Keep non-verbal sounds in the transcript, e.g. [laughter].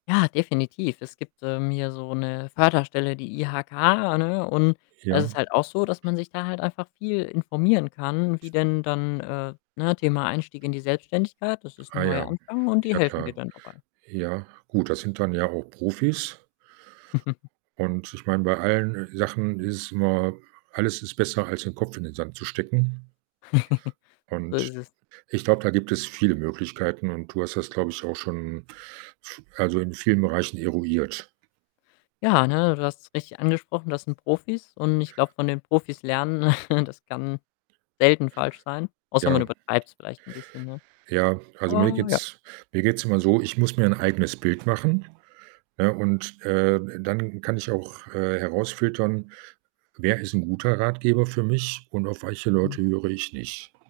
Ja, definitiv. Es gibt, ähm, hier so 'ne Förderstelle, die IHK, ne, und da ist Ja. es halt auch so, dass man sich da halt einfach viel informieren kann, wie denn dann äh, ne, Thema „Einstieg in die Selbstständigkeit“, das ist 'n Ah neuer ja, Anfang und die ja, helfen dir klar. dann dabei. Ja, gut, das sind dann ja auch Profis. [chuckles] Und ich meine, bei allen, äh, Sachen ist es immer alles ist besser, als 'n Kopf in den Sand zu stecken. [chuckles] So Und ist es. ich glaube, da gibt es viele Möglichkeiten und du hast das, glaube ich, auch schon z also, in vielen Bereichen eruiert. Ja, ne, du hast's richtig angesprochen, das sind Profis. Und ich glaube, von den Profis lernen, [chuckles] das kann selten falsch sein, außer man Ja. übertreibt's vielleicht 'n bisschen, ne? Ja, also, mir Ah, ja. geht's mir geht's immer so, ich muss mir 'n eigenes Bild machen, ja? Und, äh, dann kann ich auch, äh, herausfiltern: Wer ist 'n guter Ratgeber für mich und auf welche Mhm. Leute höre ich nicht?